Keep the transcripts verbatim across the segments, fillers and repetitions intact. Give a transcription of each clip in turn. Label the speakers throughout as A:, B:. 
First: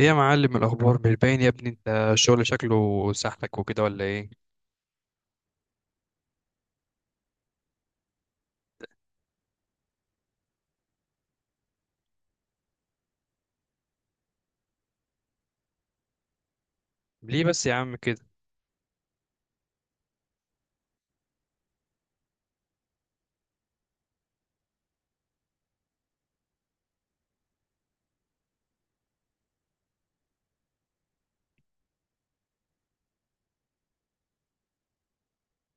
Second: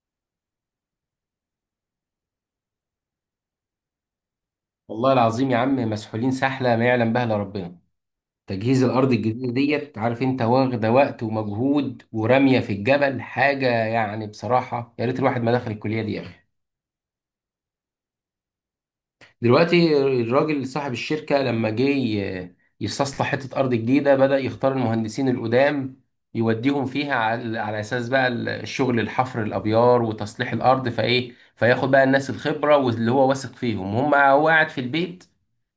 A: ايه يا معلم؟ الاخبار مش باين يا ابني انت. الشغل شكله سحلك وكده ولا ايه؟
B: والله العظيم يا عم مسحولين سحلة ما يعلم بها إلا ربنا. تجهيز الأرض الجديدة ديت عارف أنت واخدة وقت ومجهود ورمية في الجبل حاجة، يعني بصراحة يا ريت الواحد ما دخل الكلية دي يا أخي.
A: ليه بس يا عم كده؟
B: دلوقتي الراجل صاحب الشركة لما جه ي- يستصلح حتة أرض جديدة، بدأ يختار المهندسين القدام يوديهم فيها على, على أساس بقى الشغل الحفر الأبيار وتصليح الأرض، فإيه فياخد بقى الناس الخبرة واللي هو واثق فيهم، هم هو قاعد في البيت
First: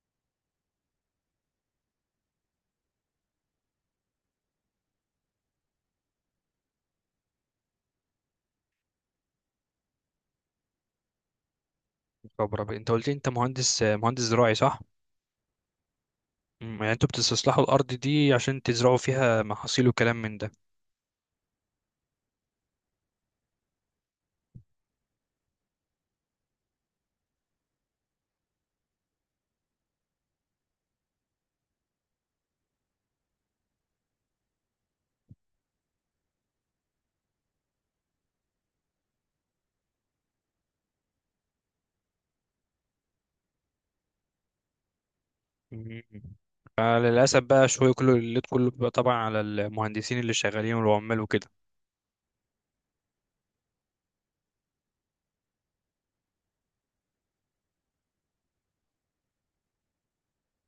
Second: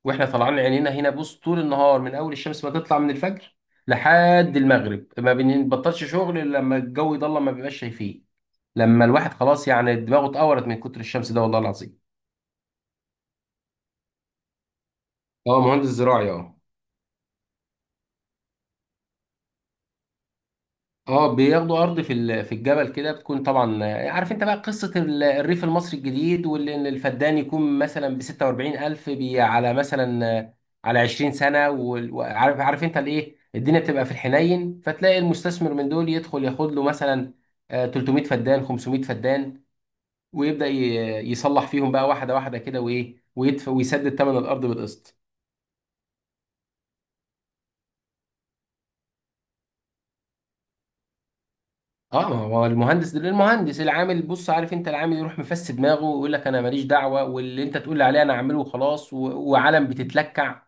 B: وإحنا طالعين عينينا هنا. بص، طول النهار من أول الشمس ما تطلع من الفجر لحد المغرب ما بنبطلش شغل إلا لما الجو يضلم ما بيبقاش شايفين، لما الواحد خلاص يعني دماغه اتقورت من كتر الشمس ده، والله العظيم.
A: خبره بقى. انت قلت لي انت مهندس مهندس زراعي صح؟
B: هو مهندس زراعي، اه.
A: مم، يعني انتوا بتستصلحوا الارض دي عشان تزرعوا فيها محاصيل وكلام من ده.
B: اه بياخدوا ارض في ال- في الجبل كده، بتكون طبعا آه، عارف انت بقى قصه ال- الريف المصري الجديد، واللي إن الفدان يكون مثلا ب ستة وأربعين ألف بي- على مثلا آه، على عشرين سنة سنه وال- وعارف عارف انت الايه، الدنيا بتبقى في الحنين، فتلاقي المستثمر من دول يدخل ياخد له مثلا، آه، تلت ميه فدان خمسمائة فدان، ويبدا ي- يصلح فيهم بقى واحده واحده كده وايه، ويدفع ويسدد ثمن الارض بالقسط.
A: مم. فللاسف بقى شويه كله الليد كله بيبقى طبعا على المهندسين اللي شغالين والعمال وكده.
B: اه، ما هو المهندس المهندس العامل بص، عارف انت العامل يروح مفس دماغه ويقول لك: انا ماليش دعوه، واللي انت تقول لي عليه انا اعمله وخلاص و... وعلم بتتلكع،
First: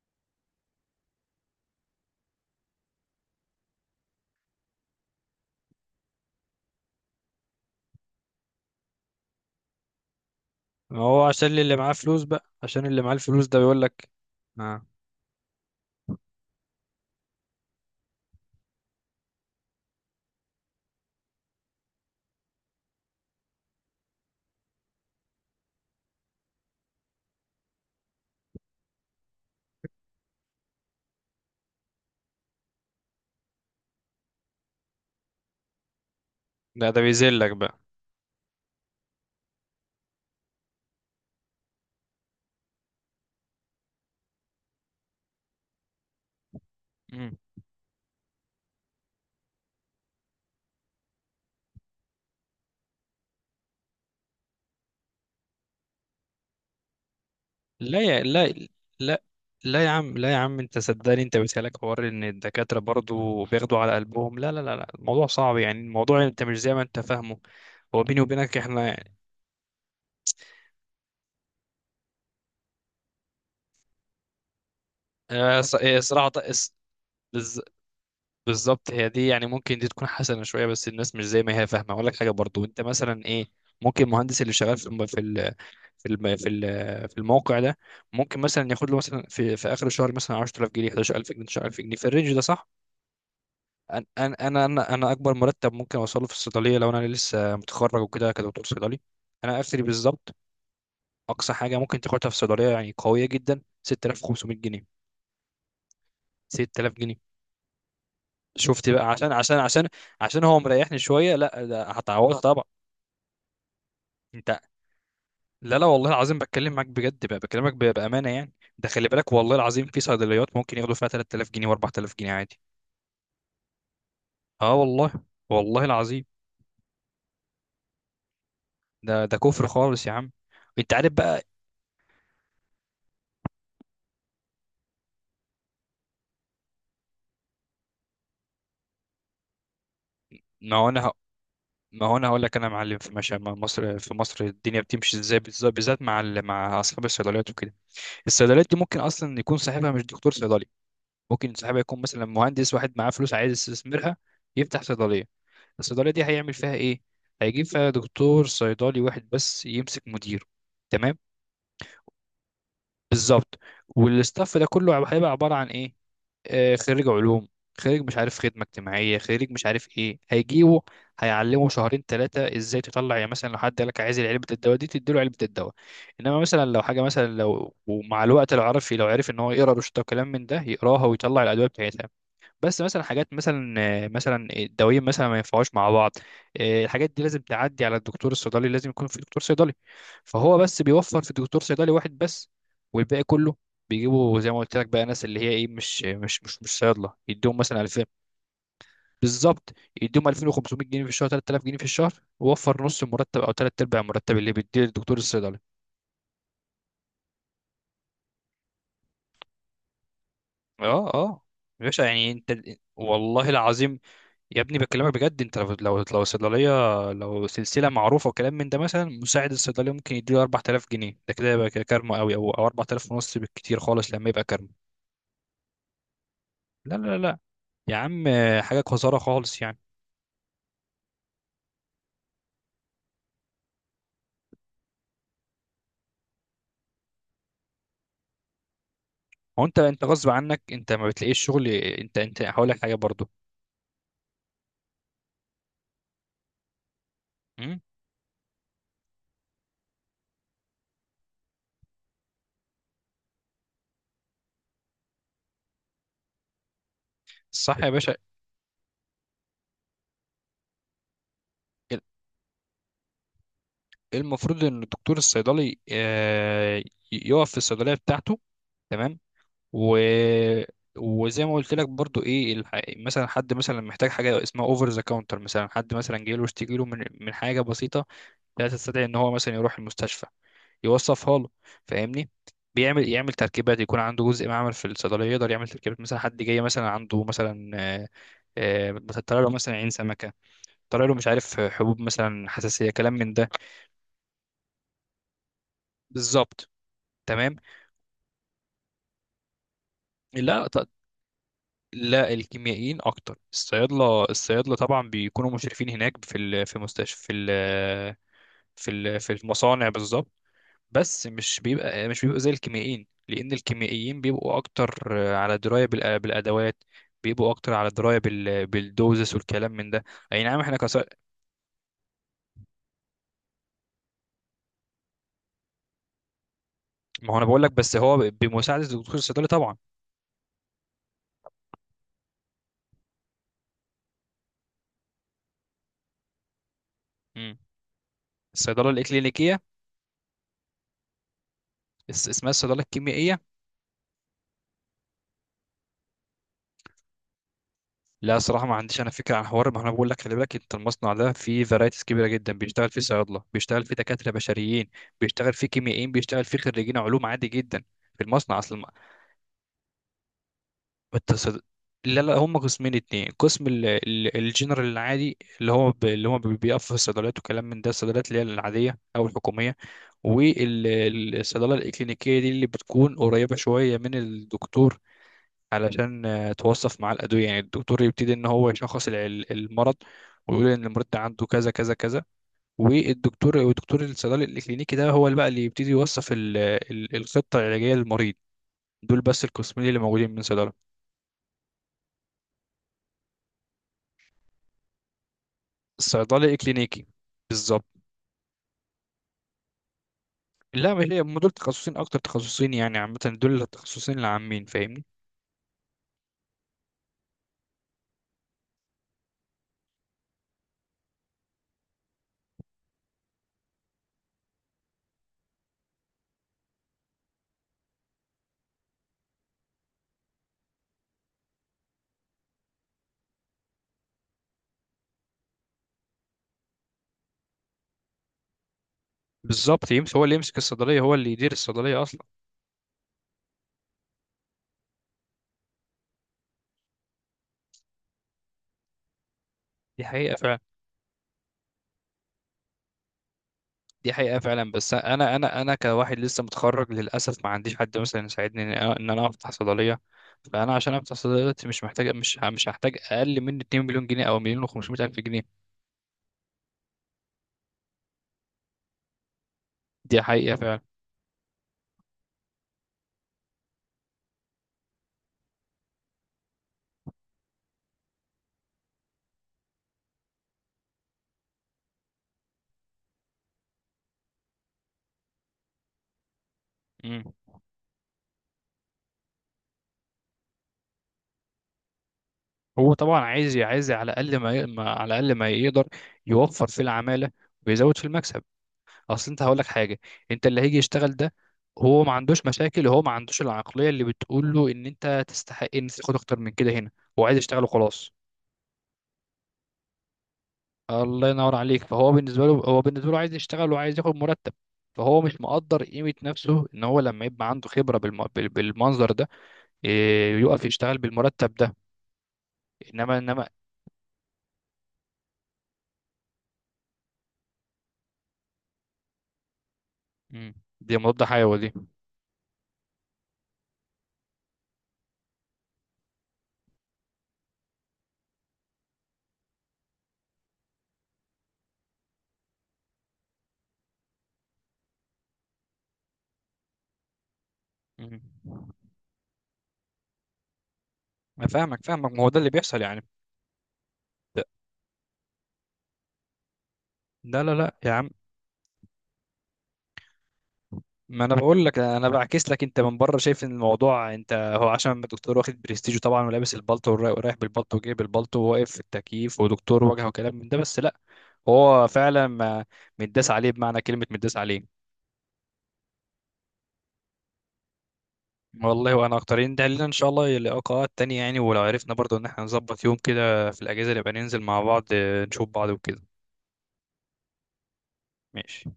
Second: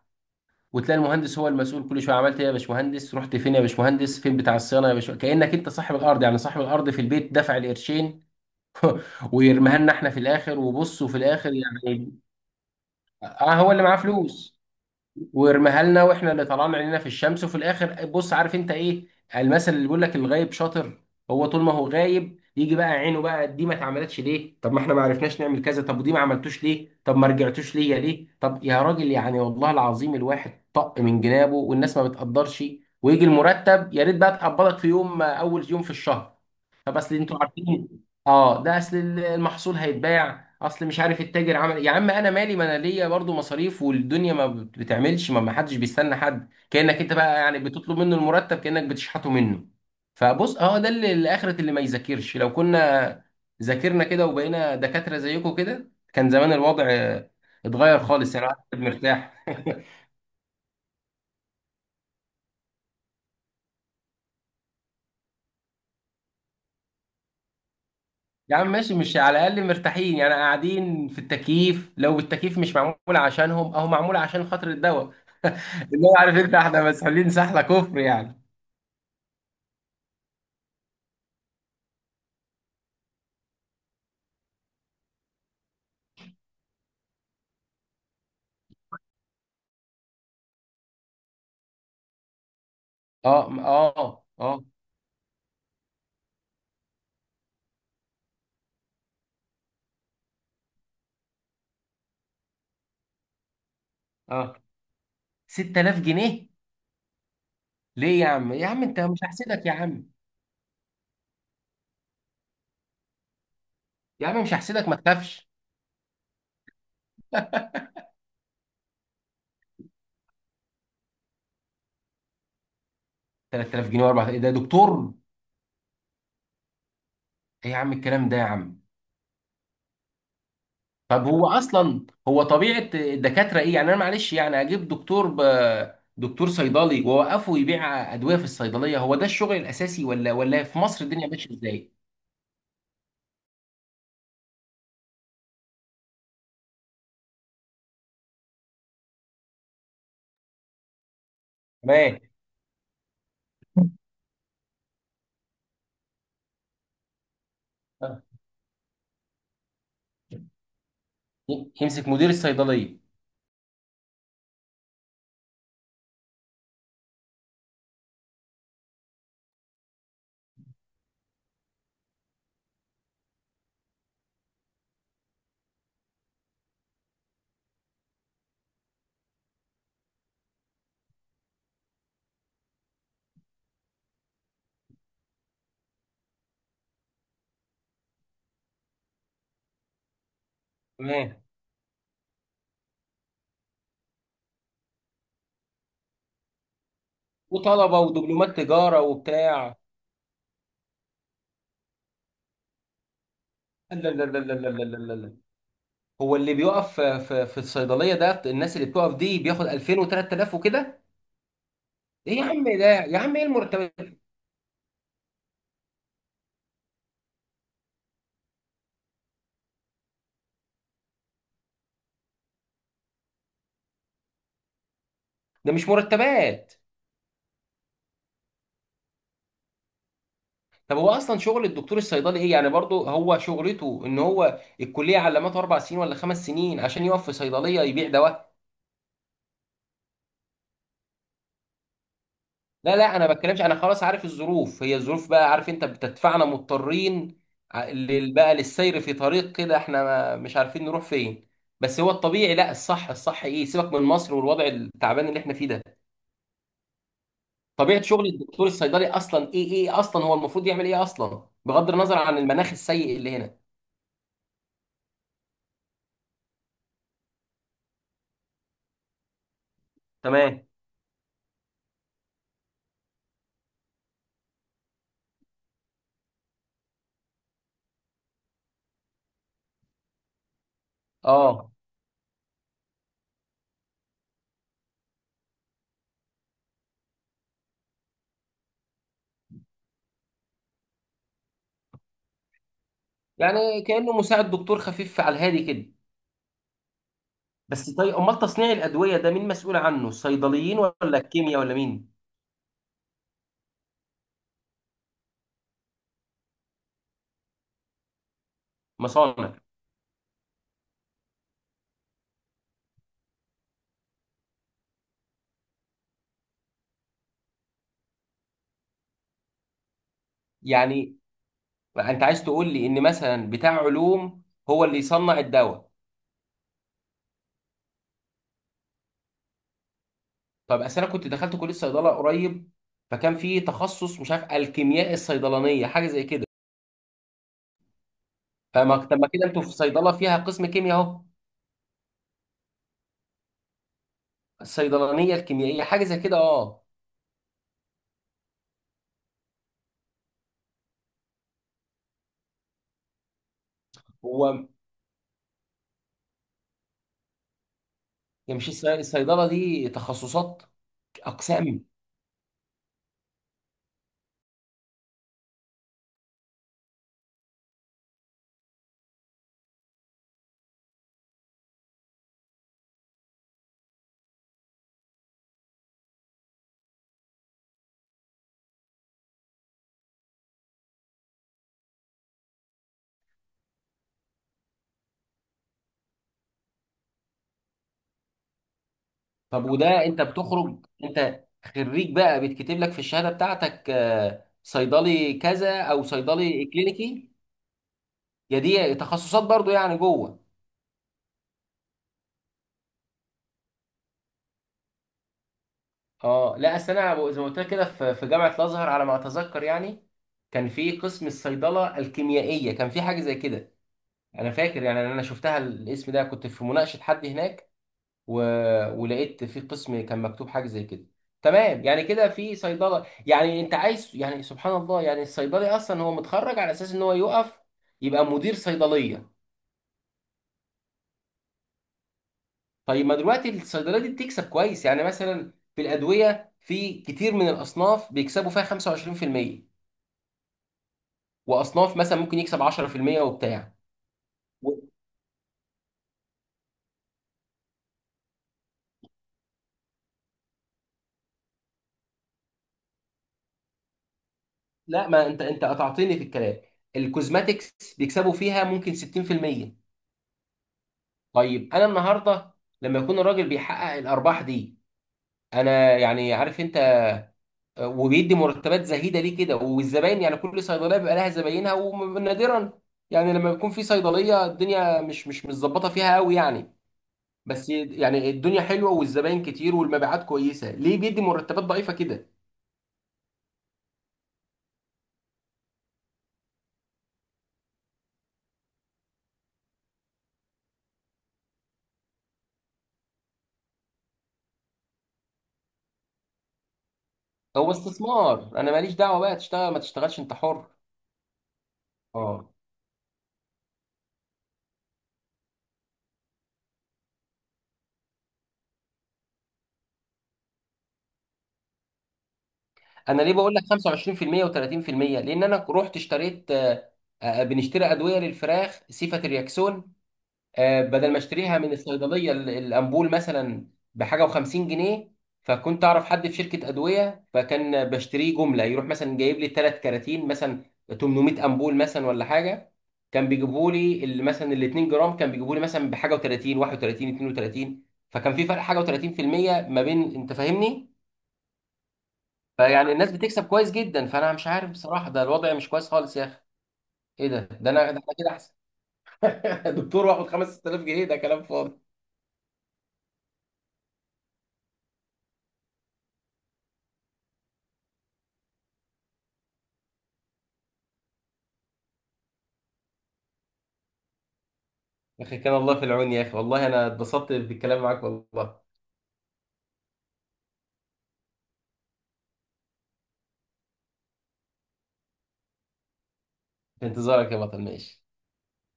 B: وتلاقي المهندس هو المسؤول كل شويه: عملت ايه يا باشمهندس؟ رحت فين يا باشمهندس؟ فين بتاع الصيانه يا باشمهندس؟ كانك انت صاحب الارض، يعني صاحب الارض في البيت دفع القرشين ويرميها لنا احنا في الاخر.
A: ما
B: وبص، وفي
A: هو عشان
B: الاخر
A: اللي معاه
B: يعني
A: فلوس بقى عشان اللي معاه الفلوس
B: اه،
A: ده
B: هو
A: بيقول
B: اللي معاه
A: لك
B: فلوس
A: اه.
B: ويرميها لنا، واحنا اللي طلعنا عينينا في الشمس. وفي الاخر بص، عارف انت ايه المثل اللي بيقول لك: الغايب شاطر. هو طول ما هو غايب يجي بقى عينه بقى: دي ما اتعملتش ليه؟ طب ما احنا ما عرفناش نعمل كذا، طب ودي ما عملتوش ليه؟ طب ما رجعتوش ليا ليه؟ طب يا راجل يعني، والله العظيم الواحد طق من جنابه، والناس ما بتقدرش. ويجي المرتب، يا ريت بقى تقبضك في يوم، اول يوم في الشهر.
A: ده
B: طب
A: ده
B: اصل انتوا
A: بيذلك بقى.
B: عارفين، اه ده اصل المحصول هيتباع، اصل مش عارف التاجر عمل إيه. يا عم انا مالي، ما انا ليا برضه مصاريف، والدنيا ما بت- بتعملش، ما ما حدش بيستنى حد، كانك انت بقى يعني بتطلب منه المرتب كانك بتشحته منه. فبص اه، ده اللي الاخرة اللي ما يذاكرش، لو كنا ذاكرنا كده وبقينا دكاترة زيكم كده، كان زمان الوضع آه، اتغير
A: لا يا
B: خالص يعني،
A: لا.
B: الواحد
A: لا.
B: مرتاح
A: لا يا عم لا يا عم انت صدقني انت بتهلك حوار ان الدكاترة برضو بياخدوا على قلبهم. لا لا لا لا الموضوع صعب، يعني الموضوع انت مش زي ما انت فاهمه. هو بيني
B: يا
A: وبينك
B: عم ماشي،
A: احنا
B: مش على الاقل مرتاحين يعني، قاعدين في التكييف، لو التكييف مش معمول عشانهم اهو معمول عشان خاطر الدواء
A: اه، ص- اه،
B: اللي هو،
A: صراحة
B: عارف انت
A: اس-
B: احنا مسحولين سحله
A: بز-
B: كفر يعني.
A: بالظبط هي دي. يعني ممكن دي تكون حسنة شوية بس الناس مش زي ما هي فاهمة. اقول لك حاجة برضو انت مثلا ايه. ممكن المهندس اللي شغال في الم- في ال- في الم- في ال- في الموقع ده ممكن مثلا ياخد له مثلا في في اخر الشهر مثلا عشر تلاف جنيه أحد عشر ألف جنيه تسعة عشر ألف جنيه في الرينج ده صح؟
B: اه، م-
A: انا
B: اه اه
A: انا انا انا اكبر مرتب ممكن اوصله في الصيدليه لو انا لسه متخرج وكده كدكتور صيدلي، انا اخري بالظبط. اقصى حاجه ممكن تاخدها في الصيدليه يعني قويه جدا 6500
B: اه
A: جنيه
B: ستة آلاف جنيه؟
A: ست تلاف جنيه.
B: ليه يا عم؟ يا عم
A: شفت
B: انت
A: بقى؟
B: مش
A: عشان عشان
B: هحسدك يا
A: عشان
B: عم.
A: عشان هو مريحني شويه. لا ده هتعوضها طبعا.
B: يا عم مش
A: انت،
B: هحسدك، ما تخافش.
A: لا لا والله العظيم بتكلم معاك بجد بقى بكلمك ب- بامانه يعني. ده خلي بالك والله العظيم في صيدليات ممكن ياخدوا فيها ثلاثة آلاف جنيه و4000 جنيه عادي.
B: تلات آلاف جنيه و4000 ده
A: اه والله،
B: دكتور؟
A: والله العظيم.
B: ايه يا عم الكلام ده يا عم.
A: ده ده كفر خالص يا عم. انت عارف
B: طب
A: بقى.
B: هو اصلا هو طبيعه الدكاتره ايه يعني؟ انا معلش يعني اجيب دكتور ب... دكتور صيدلي واوقفه يبيع ادويه في الصيدليه، هو ده الشغل الاساسي؟ ولا ولا
A: ما
B: في
A: هو
B: مصر
A: انا
B: الدنيا ماشيه ازاي؟
A: ما هو انا هقول لك انا يا معلم في ماشي مع مصر، في مصر الدنيا بتمشي ازاي بالز- بالذات مع ال- مع اصحاب الصيدليات وكده. الصيدليات دي ممكن اصلا يكون صاحبها مش دكتور صيدلي. ممكن صاحبها يكون
B: تمام.
A: مثلا مهندس، واحد معاه فلوس عايز يستثمرها يفتح صيدليه. الصيدليه دي هيعمل فيها ايه؟ هيجيب فيها
B: آه.
A: دكتور صيدلي واحد بس يمسك مدير. تمام؟
B: يمسك مدير الصيدليه،
A: بالظبط. والاستاف ده كله هيبقى عباره عن ايه؟ آه، خريج علوم، خريج مش عارف خدمة اجتماعية، خريج مش عارف ايه هيجيبه. هيعلمه شهرين ثلاثة ازاي تطلع، يعني مثلا لو حد قالك عايز علبة الدواء دي تديله علبة الدواء. انما مثلا لو حاجة، مثلا لو ومع الوقت لو عرف، لو عرف ان هو يقرا روشته وكلام من ده، يقراها ويطلع الادوية بتاعتها. بس مثلا حاجات مثلا آه، مثلا الدوايين مثلا ما ينفعوش مع بعض. آه، الحاجات دي لازم تعدي على الدكتور الصيدلي، لازم يكون في دكتور صيدلي. فهو بس بيوفر في دكتور صيدلي واحد بس. والباقي كله بيجيبوا زي ما قلت لك بقى ناس اللي هي ايه، مش مش مش مش صيادله، يديهم مثلا
B: وطلبه
A: ألفين
B: ودبلومات تجاره
A: بالظبط.
B: وبتاع.
A: يديهم ألفين وخمسمائة جنيه في الشهر تلت تلاف جنيه في الشهر، ووفر نص المرتب او ثلاث
B: لا
A: ارباع
B: لا
A: المرتب
B: لا
A: اللي
B: لا لا
A: بيديه
B: لا لا
A: الدكتور
B: لا،
A: الصيدلي.
B: هو اللي بيقف في في في الصيدليه ده، الناس اللي بتقف دي بياخد ألفين و3000 وكده؟
A: اه اه يا باشا. يعني
B: ايه يا
A: انت
B: عم ده يا عم، ايه
A: والله العظيم
B: المرتبات؟
A: يا ابني بكلمك بجد. انت لو لو لو صيدليه، لو سلسله معروفه وكلام من ده، مثلا مساعد الصيدليه ممكن يديله أربعة آلاف جنيه، ده كده يبقى كارما قوي. او او أربعة آلاف ونص بالكتير خالص لما يبقى كارما.
B: ده مش مرتبات.
A: لا لا لا يا عم، حاجه قذاره خالص يعني.
B: طب هو اصلا شغل الدكتور الصيدلي ايه يعني؟ برضه هو شغلته ان هو الكليه علمته اربع سنين ولا خمس سنين عشان يقف في صيدليه يبيع دواء؟
A: هو انت انت غصب عنك انت ما بتلاقيش شغل. انت انت هقول لك حاجه
B: لا لا، انا
A: برضو.
B: ما بتكلمش، انا خلاص عارف الظروف هي الظروف بقى، عارف انت بتدفعنا مضطرين
A: امم؟
B: ع- لل- بقى للسير في طريق كده، احنا ما- مش عارفين نروح فين. بس هو الطبيعي، لا الصح، الصح ايه؟ سيبك من مصر والوضع التعبان اللي احنا فيه ده،
A: صح يا
B: طبيعة
A: باشا.
B: شغل الدكتور الصيدلي اصلا ايه؟ ايه اصلا هو المفروض يعمل ايه اصلا بغض
A: ال-
B: النظر عن المناخ السيء اللي هنا؟
A: المفروض ان الدكتور الصيدلي آه، ي- يقف في الصيدليه بتاعته. تمام. و...
B: تمام.
A: وزي ما قلت لك برضو ايه الح... مثلا حد مثلا محتاج حاجه اسمها اوفر ذا كاونتر. مثلا حد مثلا جاي له اشتكي له من من حاجه بسيطه، لا تستدعي ان هو مثلا يروح المستشفى، يوصفها له.
B: اه،
A: فاهمني؟ بيعمل يعمل تركيبات. يكون عنده جزء معمل في الصيدليه يقدر يعمل تركيبات. مثلا حد جاي مثلا عنده مثلا آه، آه، مثلا طلع له مثلا عين سمكه، طلع له مش عارف حبوب مثلا حساسيه كلام من ده.
B: يعني كأنه مساعد دكتور خفيف على الهادي كده.
A: بالظبط. تمام.
B: بس طيب، امال تصنيع الادوية ده مين مسؤول عنه،
A: لا
B: الصيدليين ولا الكيمياء ولا مين؟
A: لا، الكيميائيين اكتر. الصيادله الصيادله طبعا بيكونوا مشرفين هناك في ال- في مستشفى، في ال- في ال- في
B: مصانع؟
A: المصانع بالظبط. بس مش بيبقى مش بيبقى زي الكيميائيين، لان الكيميائيين بيبقوا اكتر على درايه بالأ- بالادوات، بيبقوا اكتر على درايه بال- بالدوزس والكلام من ده. اي نعم احنا كص...
B: يعني انت عايز تقول لي ان مثلا بتاع علوم هو اللي يصنع الدواء؟
A: ما هو انا بقول لك بس هو بمساعده الدكتور الصيدلي طبعا.
B: طب اصل انا كنت دخلت كليه صيدله قريب، فكان في تخصص مش عارف الكيمياء الصيدلانيه حاجه زي كده.
A: مم. الصيدله
B: فما طب ما كده
A: الاكلينيكيه.
B: انتوا في صيدله فيها قسم كيمياء اهو.
A: اس- اسمها الصيدله الكيميائيه.
B: الصيدلانيه الكيميائيه حاجه زي كده، اه.
A: لا صراحة ما عنديش أنا فكرة عن حوار. ما أنا بقول لك خلي بالك أنت المصنع ده فيه فرايتيز كبيرة جدا. بيشتغل فيه صيادلة، بيشتغل فيه دكاترة
B: هو
A: بشريين، بيشتغل فيه كيميائيين، بيشتغل فيه خريجين علوم عادي جدا في
B: هي
A: المصنع
B: مش
A: أصلا. ما-
B: الصي- الصيدله دي تخصصات؟
A: ما التصد...
B: اقسام؟
A: لا لا هم قسمين اتنين. قسم ال- ال- الجنرال العادي اللي هو ب... اللي هو بي- بيقف في الصيدليات وكلام من ده، الصيدليات اللي هي العادية أو الحكومية. والصيدلة الإكلينيكية دي اللي بتكون قريبة شوية من الدكتور، علشان آه، توصف معاه الأدوية. يعني الدكتور يبتدي إن هو يشخص الع- المرض، ويقول إن المريض ده عنده كذا كذا كذا. والدكتور، والدكتور الصيدلي الكلينيكي ده هو اللي بقى اللي يبتدي يوصف ال- ال- الخطة العلاجية للمريض. دول بس
B: طب
A: القسمين اللي
B: وده انت
A: موجودين من
B: بتخرج،
A: صيدلة.
B: انت خريج بقى بيتكتب لك في الشهاده بتاعتك آه، صيدلي كذا او
A: الصيدلي
B: صيدلي
A: الكلينيكي
B: كلينيكي؟
A: بالظبط.
B: يا دي تخصصات برضو يعني جوه؟
A: لا مش هي. هم دول تخصصين، أكتر تخصصين يعني، عامة دول التخصصين العامين. فاهمني؟
B: اه لا اصل انا أبو- زي ما قلت لك كده، في في جامعه الازهر على ما اتذكر يعني، كان في قسم الصيدله الكيميائيه، كان في حاجه زي كده. انا فاكر يعني، انا شفتها الاسم ده كنت في مناقشه حد هناك، و... ولقيت في قسم كان مكتوب حاجه زي كده. تمام يعني كده في صيدله يعني انت عايز، يعني سبحان الله يعني، الصيدلي اصلا هو متخرج على اساس ان هو يقف يبقى مدير صيدليه.
A: بالظبط، يمسك. هو اللي يمسك الصيدلية، هو اللي يدير الصيدلية أصلا.
B: طيب ما دلوقتي الصيدليه دي بتكسب كويس، يعني مثلا في الادويه في كتير من الاصناف بيكسبوا فيها خمسة وعشرين في المية،
A: دي حقيقة فعلا.
B: واصناف مثلا ممكن يكسب عشرة في المية وبتاع
A: دي حقيقة فعلا
B: و...
A: بس أنا أنا أنا كواحد لسه متخرج للأسف ما عنديش حد مثلا يساعدني إن أنا إن أنا أفتح صيدلية. فأنا عشان أفتح صيدلية دلوقتي مش محتاج، مش ه- مش هحتاج أقل من اتنين مليون جنيه أو مليون و500
B: لا
A: ألف
B: ما انت،
A: جنيه.
B: انت قطعتني في الكلام. الكوزماتكس بيكسبوا فيها ممكن ستين في المية.
A: دي حقيقة فعلا.
B: طيب انا النهارده لما يكون الراجل بيحقق الارباح دي، انا يعني عارف انت، وبيدي مرتبات زهيده ليه كده؟ والزباين يعني كل صيدليه بيبقى لها زباينها، ونادرا يعني لما يكون في صيدليه الدنيا مش مش متظبطه فيها قوي يعني،
A: مم.
B: بس يعني الدنيا حلوه والزباين كتير والمبيعات كويسه، ليه بيدي مرتبات ضعيفه كده؟
A: هو طبعا عايز عايز على الأقل ما, ي- ما على الأقل ما يقدر يوفر في العمالة ويزود في المكسب. أصل أنت هقول لك حاجة. أنت اللي هيجي يشتغل ده هو ما عندوش مشاكل. هو ما عندوش العقلية اللي بتقول له إن أنت تستحق إن تاخد أكتر من كده هنا. هو عايز يشتغل
B: هو
A: وخلاص.
B: استثمار، انا ماليش دعوه بقى، تشتغل ما تشتغلش انت حر.
A: الله ينور عليك. فهو بالنسبه
B: اه.
A: له، هو بالنسبه له عايز يشتغل وعايز ياخد مرتب. فهو مش مقدر قيمه نفسه ان هو لما يبقى عنده خبره بالم... بال- بالمنظر ده، إيه، يقف يشتغل بالمرتب ده. انما
B: انا ليه
A: انما
B: بقول لك خمسة وعشرين في المية و30%؟ لان انا رحت اشتريت آه، آه، بنشتري ادويه للفراخ سيفا ترياكسون.
A: مم.
B: آه،
A: دي
B: بدل ما
A: مضاد حيوي
B: اشتريها
A: دي.
B: من الصيدليه ال- الامبول مثلا بحاجه و50 جنيه، فكنت اعرف حد في شركه ادويه، فكان بشتريه جمله، يروح مثلا جايب لي ثلاث كراتين مثلا، تمن ميه امبول مثلا ولا حاجه، كان بيجيبوا لي ال- مثلا ال 2 جرام كان بيجيبوا لي مثلا بحاجه و30 واحد وتلاتين اتنين وتلاتين،
A: مم.
B: فكان في فرق حاجه و30% ما بين، انت فاهمني.
A: انا فاهمك فاهمك، ما هو ده اللي بيحصل
B: فيعني
A: يعني.
B: الناس بتكسب كويس جدا، فانا
A: ده-
B: مش عارف بصراحه، ده الوضع مش كويس خالص يا اخي. ايه ده،
A: لا لا
B: ده
A: لا
B: انا،
A: يا
B: ده انا
A: عم،
B: كده احسن دكتور واخد خمسة آلاف جنيه، ده
A: ما انا
B: كلام
A: بقول لك
B: فاضي.
A: انا بعكس لك انت من بره شايف ان الموضوع انت، هو عشان الدكتور واخد برستيجه طبعا ولابس البلطو ورايح بالبلطو وجايب البلطو وواقف في التكييف ودكتور وجهه وكلام من ده، بس لا. هو فعلا ما- متداس عليه بمعنى كلمة متداس عليه.
B: يا اخي كان الله في العون، يا اخي والله انا اتبسطت بالكلام معاك والله.
A: والله وانا اكترين ده لنا ان شاء الله لقاءات تانية يعني. ولو عرفنا برضو ان احنا نظبط يوم كده في الاجازة نبقى ننزل مع بعض، آه، نشوف بعض وكده.
B: في انتظارك يا بطل، ماشي.
A: ماشي.